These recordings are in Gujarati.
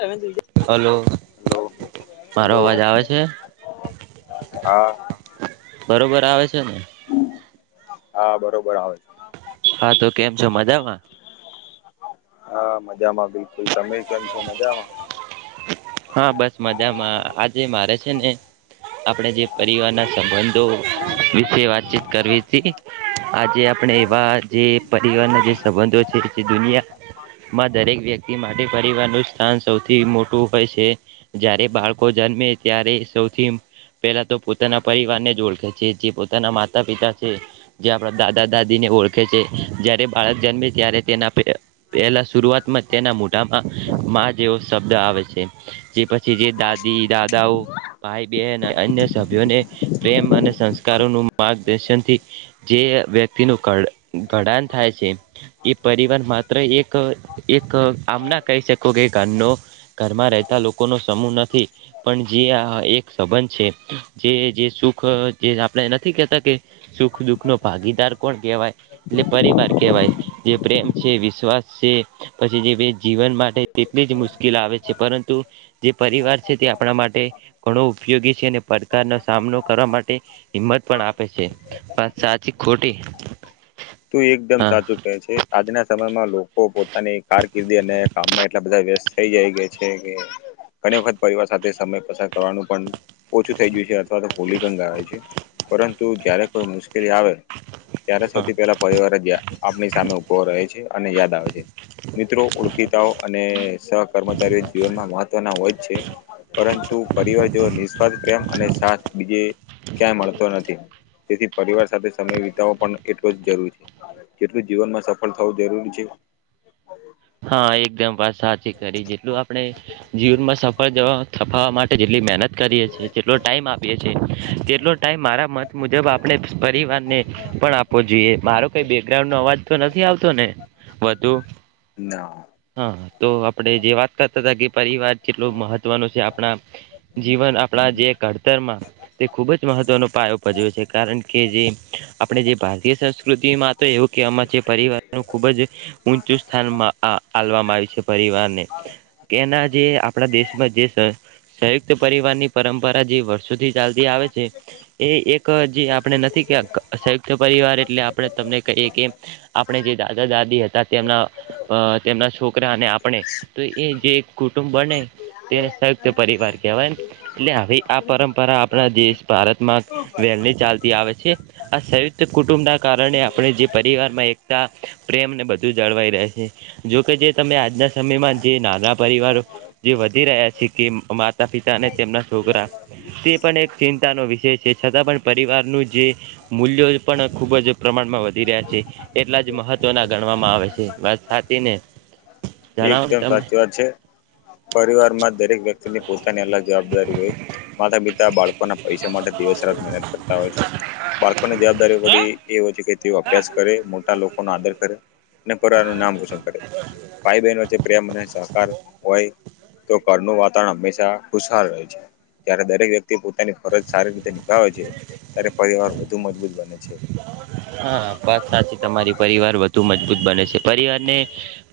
એજ હલો હ મારો હલો અવાજ આવે છે હા બરોબર ચાલને હા બરોબર આવે છે હા તો કેમ છો મજામાં હા મજામાં બિલકુલ તમે કેમ છો મજામાં હા બસ મજામાં આજે મારે છે ને આપણે જે પરિવાર ના સંબંધો વિશે વાતચીત કરવી છે આજે આપણે એવા જે પરવારના જેબંધ દુનિયામાં દરેક વ્યક્તિ માટે પરિવાર નું સ્થાન સૌથી મોટું હોય છે. જ્યારે પેલા તો પોતાના પરિવાર ને જ ઓળખે છે જે પોતાના માતા પિતા છે જે આપણા દાદા દાદી ને ઓળખે છે જારે બાળક જન્મે ત્યારે તેના પહેલા શરૂઆતમાં તેના મોઢામાં માં જેવો શબ્દ આવે છે જે પછી જે દાદી દાદાઓ ભાઈ બહેન અન્ય સભ્યોને પ્રેમ અને સંસ્કારો ન માર્ગદર્શન થી જે વ્યક્તિનું ક ઘડાણ થાય છે એ પરિવાર માત્ર એક એક આમના કહી શકે શ કે કનો ઘરમાં રહેતા લોકોનો સમૂહ નથી પણ જે આ એક સંબંધ છે જે જે સુખ જે આપણે નથી કેહેતા કે સુખ દુઃખ નો ભાગીદાર કોણ કેહેવાય એટલે પરિવાર કેહેવાય જે પ્રેમ છે વિશ્વાસ છે પછી જે જીવન માટે તેટલી જ મુશ્કેલ આવે છે છે પરંતુ જે પરિવાર છે તે આપણા માટે ઘણો ઉપયોગી છે અને પડકારનો સામનો કરવા માટે હિંમત પણ આપે છે સાચી ખોટી તું એકદમ હા સાચું કહે છે આજના સમયમાં લોકો પોતાની કારકિર્દી અને કામમાં એટલા બધા વ્યસ્ત થઈ જાય ગયા છે કે ઘણી વખત પરિવાર સાથે સમય પસાર કરવાનું પણ ઓછું થઈ ગયું છે અથવા તો ભોલી પણ ગ છે પરંતુ જયારે કોઈ મુશ્કે આવે ત્યારે સૌથી પહેલા પરિવાર જ આપણી સામે ઉભ રહે છે અને યાદ આવે છે મિત્રો ઓળખીતાઓ અને સહકર્મચારીઓ જીવનમાં મહત્વના હોય છે પરંતુ પરિવાર જો નિસ્વાર્ પ્રેમ અને સાથ બીજે ક્યાં મળતો નથી તેથી પરિવાર સાથે સમય વિતાવો પણ એટલો જ જરૂરી છે કેટલું જીવનમાં સફળ થવું જરૂરી છે હા એકદમ વાત સાચી કરી જેટલું આપણે જીવનમાં સફળ જવા સફાવ માટે જેટલી મહેનત કરીએ છીએ જેટલો ટાઈમ આપીએ છીએ તેટલો ટાઈમ મારા મત મુજબ આપણે પરિવાર આપો જોઈએ મારો કઈ બેકગ્રાઉન્ડ નો અવાજ તો નથી આવતો ને વધુ ના હા તો આપડે જે વાત કરતા હતા કે પરિવાર કેટલોું મહત્વનો છે આપણા જીવન આપણા જે ઘડતરમાં તે ખૂબ જ મહત્વનો પાયો ઉપજવે છે કારણ કે જે આપણે જે ભારતીય સંસ્કૃતિમાં તો એવું કેમાં જે પરીવાર નુ ખુબ જ ઊંચું સ્થાનમાં આ આલવામાં આવી છે પરિવારને કેના જે આપણા દેશમાં જે સંયુક્ત પરિવાર ની પરંપરા જે વર્ષોથી ચાલ્દી આવે છે એ એક જે આપ નથી સંયુક્ત પરિવાર એટલે આપણે તમને કહીએ કે આપણે જે દાદા દાદી હતા તેમ તેમના છોકરા અને આપણે તો એ જે કુટુંબ બને તેને સંયુક્ત પરિવાર કહેવાય એટલે હવે આ પરંપરા આપણા દેશ ભારતમાં [unintelligible] એમાં ચાલતી આવે છે આ સંયુક્ત કુટુંબ ના કારણે આપણે જે પરિવારમાં એકતા પ્રેમ ને બધું જ જાળવાઈ રહે જોકે જે તમે આજના સમયમાં જે નાના પરિવારો જે વધી રહ્યા છે કે મા માતા પિતા અને તેમના છોકરા તે પણ એક ચિંતાનો વિષય છે છતાં પણ પરિવારનું જે મૂલ્યો પણ ખૂબ જ પ્રમાણ ટૂંક માં વધી રહ્યા છે એટલા જ મહત્વના ગણવામાં આવે છે વાત સાચીને એકદમ સાચી વાત છે. પરિવાર માં દરેક વ્યક્તિની પોતાની અલગ જવાબદારી હોય માતા પિતા બાળકોના પૈસા માટે દિવસ રાત મહેનત કરતા હોય છે. બાળકોની જવાબદારી પડી એ હોય છે કે તેઓ અભ્યાસ કરે મોટા લોકો નો આદર કરે. અને પરિવાર નું નામ રોશન કરે ભાઈ બહેન વચ્ચે પ્રેમ અને સહકાર હોય તો ઘરનું વાતાવરણ હંમેશા ખુશ હાલ રહે છે, જ્યારે દરેક વ્યક્તિ પોતાની ફરજ સારી રીતે. નિભાવતા હોય છે. ત્યારે પરિવાર વધુ મજબૂત બને. છે હા, વાત સાચી. તમારી પરિવાર વધુ મજબૂત બને છે. પરિવાર ને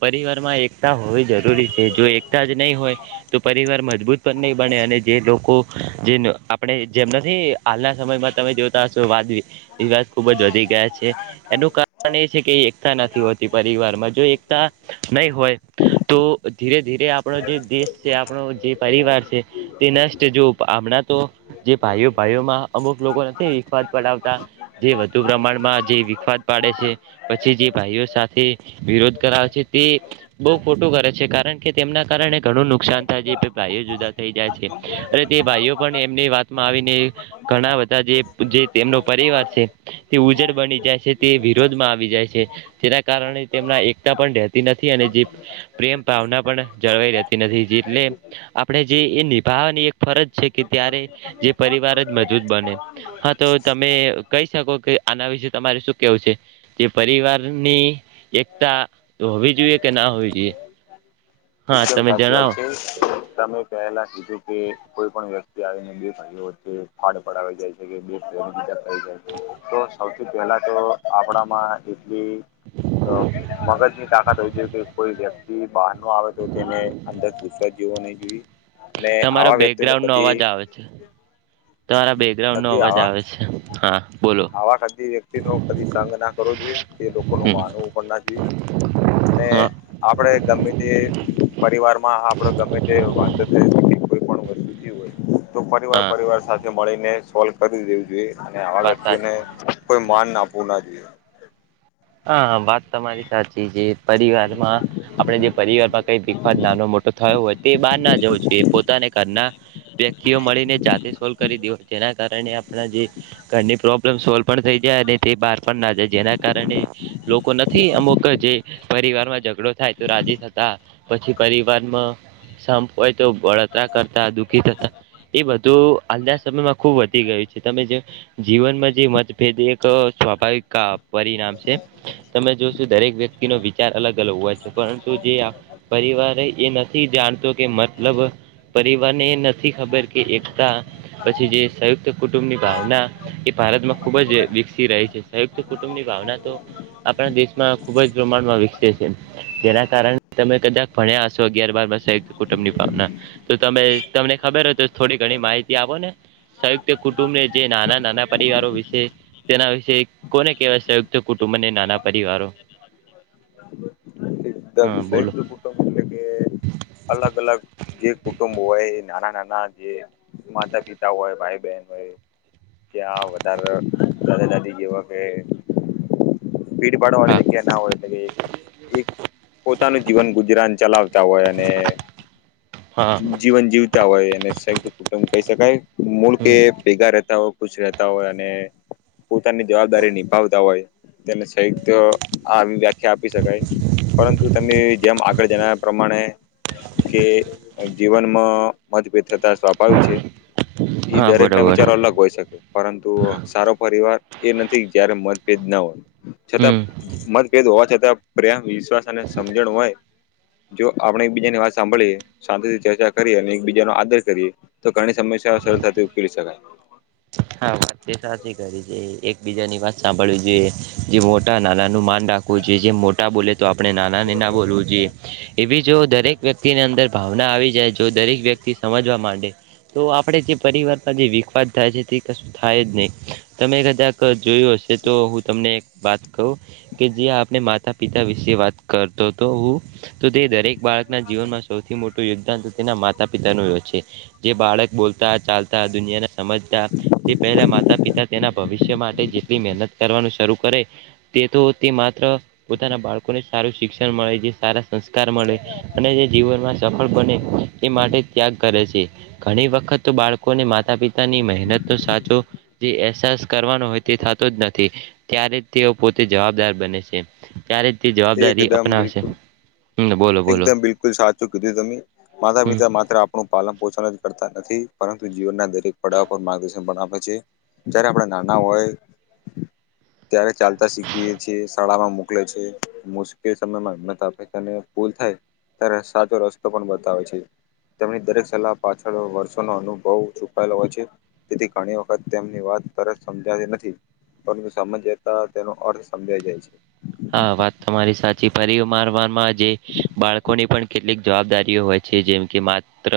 પરિવાર માં એક એકતા હોવી જરૂરી છે. જો એકતા જ નહીં હોય, તો પરિવાર મજબૂત પણ નહીં બને. અને જે લોકો જે આપણે જેમ નથી. હાલના સમયમાં, તમે જોતા હશો, વાદી એ ખુબ જ વધી ગયા છે. એનું કારણ એ છે કે, એકતા નથી હોતી પરિવારમાં. જો એકતા નહીં હોય, તો ધીરે ધીરે આપણો જે દેશ છે, આપણો જે પરિવાર છે, તે નષ્ટ. જો હમણાં તો જે ભાઈઓ, ભાઈઓમાં અમુક લોકો નથી, વિવાદ. પડાવતા જે વધુ પ્રમાણમાં જે વિખવાદ પાડે છે. પછી, જે ભાઈઓ સાથે વિરોધ કરાવે છે, તે બહુ ખોટું કરે છે, કારણ કે તેમના કારણે ઘણું નુકસાન થાય છે. બે ભાઈઓ જુદા થઈ જાય છે, અને તે ભાઈઓ પણ એમની વાતમાં આવીને ઘણા બધા જે જે તેમનો પરિવાર છે. તે ઉજ્જડ બની જાય છે. તે વિરોધ માં આવી જાય છે. તેના કારણે, તેમના એકતા પણ રહેતી નથી. જે પ્રેમ ભાવના પણ જળવાઈ રહેતી નથી. જેટલે આપણે જે એ નિભાવ એક ફરજ છે કે, ત્યારે જે પરિવાર જ મજબૂત બને. હા, તો હવે તમે કહી શકો કે આના વિશે તમારે શું કેવું છે તે પરિવારની એકતા તો હોવી જોઈએ કે ના હોવી જોઈએ? હા એકદમ તમે સાચી વાત જણાવો છે. તમે પહેલા કીધું કે કોઈ પણ વ્યક્તિ આવીને બે ભાઈઓ વચ્ચે ફાડ પડવા જાય છે, કે બેવ અલગ થઈ જાય. તો સૌથી પહેલા તો આપણામાં એ મગજ ની તાકાત હોય છે. તે કોઈ વ્યક્તિ બહાર ન આવે. તો તેને અંદર સુશવાદ જેવો નહીં જોઈએ. અને તમારો આવા વ્યક્તિ નું બેકગ્રાઉન્ડ નો કદી અવાજ આવે છે તમારા બેકગ્રાઉન્ડ નો કદી અવાજ આવે છે હા બોલો આવા-આવા કદી વ્યક્તિ નો કદી સંગ ના કરવો જોઈએ. તે લોકોનું હમ માનવું પણ ના જોઇએ. અને હા આપડે ગમે તે પરિવાર માં, આપડે ગમે તે વાત જ કોઈ પણ વસ્તુ થઇ હોય. તો પરિવાર, હા પરિવાર સાથે મળીને, સોલ્વ કરી દેવું જોઈએ, અને આવા વાત સાચી વ્યક્તિઓને માન ના આપવું ના જોઈએ. હા હ. તમારી સાચી. જે પરિવારમાં આપણે જે પરિવાર માં કઈ વિખવાદ, નાનો મોટો થયો હોય. તે બહાર જ. હોય છે, એ પોતાના ઘરના વ્યક્તિઓ મળીને, જાતે સોલ્વ કરી દે, જેના કારણે જે ઘરની પ્રોબ્લેમ સોલ્વ પણ થઈ જાય, અને તે બહાર પણ ના જાય, જેના કારણે લોકો નથી, અમુક જે પરિવાર માં ઝઘડો થાય, તો રાજી થતા. પછી પરિવારમાં સંપ હોય તો બળતરા કરતા દુઃખી થતા. એ બધું આજના સમયમાં ખુબ વધી ગયું છે. તમે જે જીવનમાં જે મતભેદ એ કરો છો, સ્વાભાવિક કા પરિણામ છે. તમે જોશો, દરેક વ્યક્તિ નો વિચાર અલગ-અલગ હોય છે, પરંતુ જે આ પરિવાર એ જાણતો કે, મતલબ પરિવારને એ નથી ખબર કે એકતા પછી જે સંયુક્ત કુટુંબ ની ભાવના, એ ભારતમાં ખુબ જ વિકસી રહી છે. સંયુક્ત કુટુંબ ની ભાવના તો આપણા દેશમાં ખુબ જ પ્રમાણમાં વિકસે છે, જેના કારણે તમે કદાચ ભણ્યા હશો કે. કુટુંબ ની ભાવના તો તમે તમને ખબર હોય, તો થોડી ઘણી માહિતી આપો ને. સંયુક્ત કુટુંબને, જે નાના-નાના પરિવારો વિશે, તેના વિશે કોને કેવાય? સંયુક્ત કુટુંબ. તું મને નાના પરિવારો. એકદમ. હા બોલો સંયુક્ત કુટુંબ એટલે કે, અલગ-અલગ જે કુટુંબ હોય, એ નાના-નાના ના જે માતા-પિતા હોય, ભાઈ-બહેન હોય. ત્યાં વધારે દાદા દાદી જેવા કે હા [inaudible] કે ના હોય કે એક પોતાનું જીવન ગુજરાન ચલાવતા હોય અને હા જીવન જીવતા હોય અનેને સંયુક્ત કુટુંબ કહી શકાય મૂળ કે હમ એ ભેગા તા હોય ખુશ રહેતા હોય અને પોતાની જવાબદારી નિભાવતા હોય તેને [unintelligible] વ્યાખ્યા આપી શકાય પરંતુ તમે જેમ આગળ જણ્યા પ્રમાણે કે જીવનમાં મતભેદ થતા સ્વાભાવિક છે ઈ હા દરેક ના બરોબર વિચારો અલગ હોય શકે પરંતુ સારો પરિવાર એ નથી જયારે મતભેદ ના હો છતાં હમ મતભેદ હોવા છતાં પ્રમ વિશ્વાસ અને સમજણ હોય જો આપણે એકબીજાની વાત સાંભળીએ શાંતિથી ચર્ચા કરીએ અને એકબીજાનો આદર કરીએ તો ઘણી સમય સરળ થતી ઉકેલી શકાય હા વાત તે સાચી કરી છે એકબીજા ની વાત સાંભળવી જોઈએ જે મોટા નાનાનું માન રાખવુંજો જે મોટા બોલે તો આપણે નાના ના બોલવું જોઈએ એવી જો દરેક વ્યક્તિની અંદર ભાવના આવી જાય જો દરેક વ્યક્તિ સમજવા માંડે તો આપણે જે પરિવારમાં જે વિખવાદ થાય છે તે થાય જ નહીિ તમે કદાક જોયું હશે તો હું તમને વાત કું કે જે આપણે માતા પિતા વિશે વાત કરતો હતો હું તો તે દરેક બાળક ના જીવનમાં સૌથી મોટું યોગદાન તેના માતા પિતા ન એ છે જે બાળક બોલતા ચાલતા દુનિયાને સમજતા તે માતા પિતા તેના ભવિષ્ય માટે જેટલી મહેનત કરવાનું શરૂ કરે તે તો તે માત્ર પોતાના બાળકોને સારું શિક્ષણ મળે છે સારા સંસ્કાર મળે અને જે જીવનમાં સફળ બને એ માટે ત્યાગ કરે છે ઘણી વખત તો બાળકોને માતા પિતાની મહેનત જી એસાસ કરવા હોય તે થતો જ નથી ત્યારે તેઓ પોતે જવાબદાર બને છે ત્યારે તે જવાબદાર એકદમ અપનાવશે બિલકુલ હમ બોલો બોલો એકદમ બિલકુલ સાચું કીધું તમે માતા હમ પિતા માત્ર આપણું પાલન પોષણ જ કરતા નથી પરંતુ જીવનના દરેક પડાવ પર માર્ગદર્શન પણ આપે છે જયારે આપણા નાના હોય [inaudible] ત્યારે ચાલતા શીખીએ છીએ શાળામાં મોકલે છે મુશ્કેલ સમયમાં [inaudible] આપેને ભૂલથાય ત્યારે સાચો રસ્તો પણ બતાવેય છે તેમની દરેક સલાહ પાછળ વર્ષોનોો અનુભવ છુપાયેલો હોય છે તેથી ઘણી વખત તેમની વાત તરત સમજાતી નથી પણ સમજતા તેનો અર્થ સમજાઈ જાય છે હા વાત તમારી સાચી ફરી મારવાવામાં જે બાળકોની પણ કેટલીક જવાબદારીઓ હોય છે જેમ કે માત્ર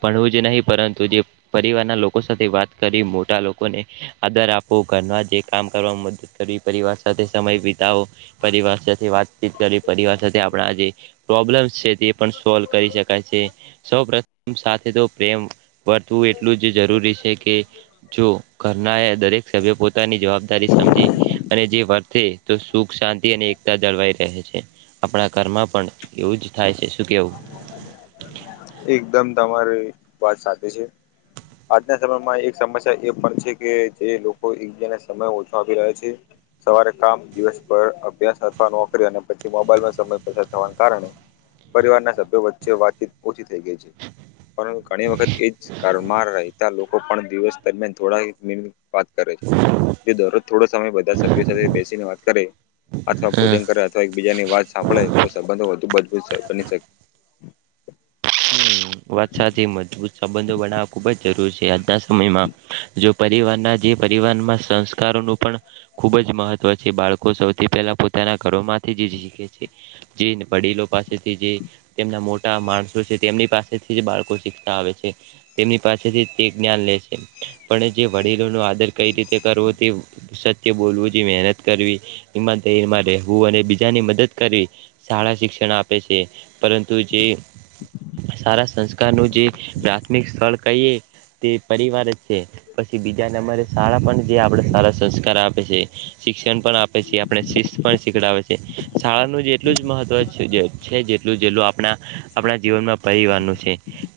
ભણવું જ નહી પરંતુ જે પરિવારના લોકો સાથે વાત કરી મોટા લોકોને આદર આપો ઘરના જે કામ કરવાવામાં મદદ કરી પરિવાર સાથે સમય વીતાઓ પરિવાર સાથે વાતચીત કરી પરિવાર સાથે આપણા જે પ્રોબ્લેમ્સ છે તે પણ સોલ્વ કરી શકાય છે સૌ પ્રથમ સાથે તો પ્રેમ વર્તવું એટલું જ જરૂરી છે કે જો કરના દરેક સભ્ય પોતાની જવાબદારી સમજી અને જે વર્થે તો સુખ શાંતિ. અને એકતા જળવાઈ રહે છે આપણા ઘરમાં પણ એવું જ થાય છે શું કેવું. એકદમ તમારી વાત સાથેચ છે. આજના સમયમાં એક સમસ્યા એ પણ છે કે જે લોકો એકબ્યાને સમય ઓછો આપી રહ્યા છે. સવારે કામ દિવસ પર અભ્યાસ અથવા નોકરી અને પછી મોબાઈલમાં સમય પસાર થવાના કારણે. પરિવારના સભ્યો વચ્ચે વાતચીત. ઓછી થઈ ગઈ છે પરંતુ ઘણી વખત એ જ ઘમાં રહેતા લોકો. લોકો પણ દિવસ દરમિયાન થોડા મિન વાત કરે છે. જો દરરોજ થોડો સમય બધા સભ્યો સાથે બેસીને વાત કરે. અથવા હમ ભોજન કરે અથવા એકબીજાની વાત સાંભળે તો સંબંધો વધુ મજબૂત બની શકે. વાસાથી મજબૂત સંબંધો બનાવવા ખુબ જ જરૂરી છે આજના સમયમાં જો. પરિવારના જે પરિવારમાં સંસ્કારોનું પણ ખૂબ જ મહત્વ છે બાળકો સૌથી પહેલા પોતા. ઘરોમાંથી જે જી છે જે વડીલો પાસેથી જે તેમના મોટા માણસો છે. તેમની પાસેથી જ બાળકો શીખતા આવે છે તેમની પાસેથી તે જ્ઞાન લે છે. પણ જે વડીલો ન આદર કઈ રીતે કરવો તે. બોલવું મહેનત કરવી માં રહેવું અને બીજાની મદદ કરવી શાળા શિક્ષણ. આપે છે પરંતુ જે. હમ્મ સારા સંસ્કાર નું જે પ્રાથમિક સ્થળ કહીએ. તે પરિવાર જ છે પછી બીજા નંબરે શાળા પણ જે આપડે સારા સંસ્કાર આપે છે. શિક્ષણ પણ આપે છે આપણે શિસ્ત પણ શીખડે છે શાળાનું જેટલું જ મહત્વ છે જે. જે આપણા આપણા જીવનમાં. પરિવારનું છે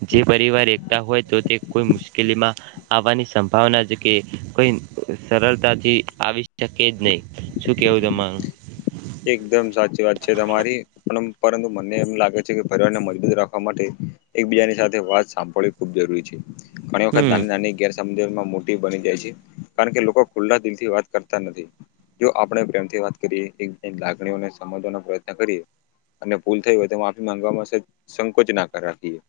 જે પરિવાર એકતા હોય તો તે કોઈ મુશ્કેલીમાં આવવાની સંભાવના. કે કોઈ સરળતાથી આવી શકે જ નહી શું કેવું તમાર. એકદમ સાચી વાત છે તમારી પણ. પરંતુ મને એમ લાગે છે કે પરિવારને મજબૂત રાખવા માટે. એકબીજાની સાથે વાત સાંભળવી ખૂબ જરૂરી છે ઘણી વખત હમ નાની ના ગ. સમ મોટી બની જાય છે કારણ કે લોકો ખુલ્લા દિલ થી વાત કરતા નથી જો આપણે પ્રેમથી. વાત કરી લાગણીઓને સમજવાનો પ્રયત્ન કરીએ. અને ભૂલ થઈ હોય તો માફી માંગવામાં સંકોચ નાકાર રાખીએ.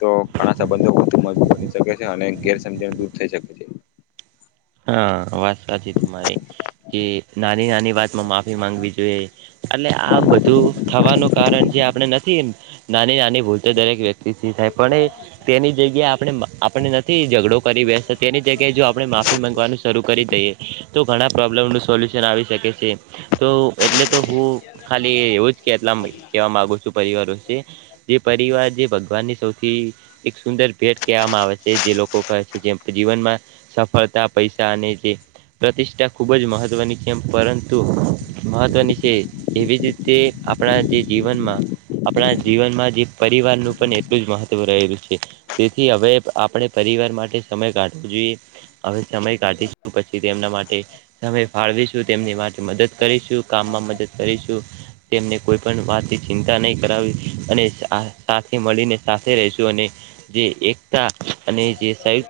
તો ઘણા સંબંધો વધુ મજબૂત બની શકે છે અને ગેરસજણ દૂર થઈ શકે છે. હા વાત સાચી તમારે કે નાની નાની વાત માં માફી માંગવી જોઈએ. એટલે આ બધું થવાનું કારણ જે આપણે નથી નાની નાની ભૂલ તો દરેક વ્યતિ થાય પણ તેની જગ્યા આપડે આપને નથી ઝઘડો કરી બે. એની જગ્યાએ જો આપણે મા. શરૂ કરી દઈએ તો ઘણા પ્રોબ્લેમનું સોલ્યુશન આવી શકે છે તો. એટલે તો હું ખાલી એવું જ કેટલા કેવા માંગુ છું પરિવારો જે પરિવાર જે. ભગવાનની સૌથી એક સુંદર ભેટ કહેવામાં આવે છે જે લોકો કહે છે જેમ જીવનમાં સફળ. પૈસા અને જે પ્રતિષ્ઠા ખુબ જ મહત્વની છે પરંતુ. મહત્વની છે એવી જ રીતે આપણા જે જીવનમાં. આપણા જીવનમાં જે પરિવારનું પણ એટલું જ મહત્વ રહેલું છે તેથી હવે આપણે. પરિવાર માટે સમય કાઢવો જોઈએ. હવે સમય કાઢીશું પછી તેમના માટે સમય ફાળવીશું તેમની માટે મદદ કરીશું કામમાં. મદદ કરીશું. તેમને કોઈ પણ વાત ચિંતા નહી કરાવી અને સાથે મળીને સાથે રશું અને. જે એકતા અને જે સાયુક્.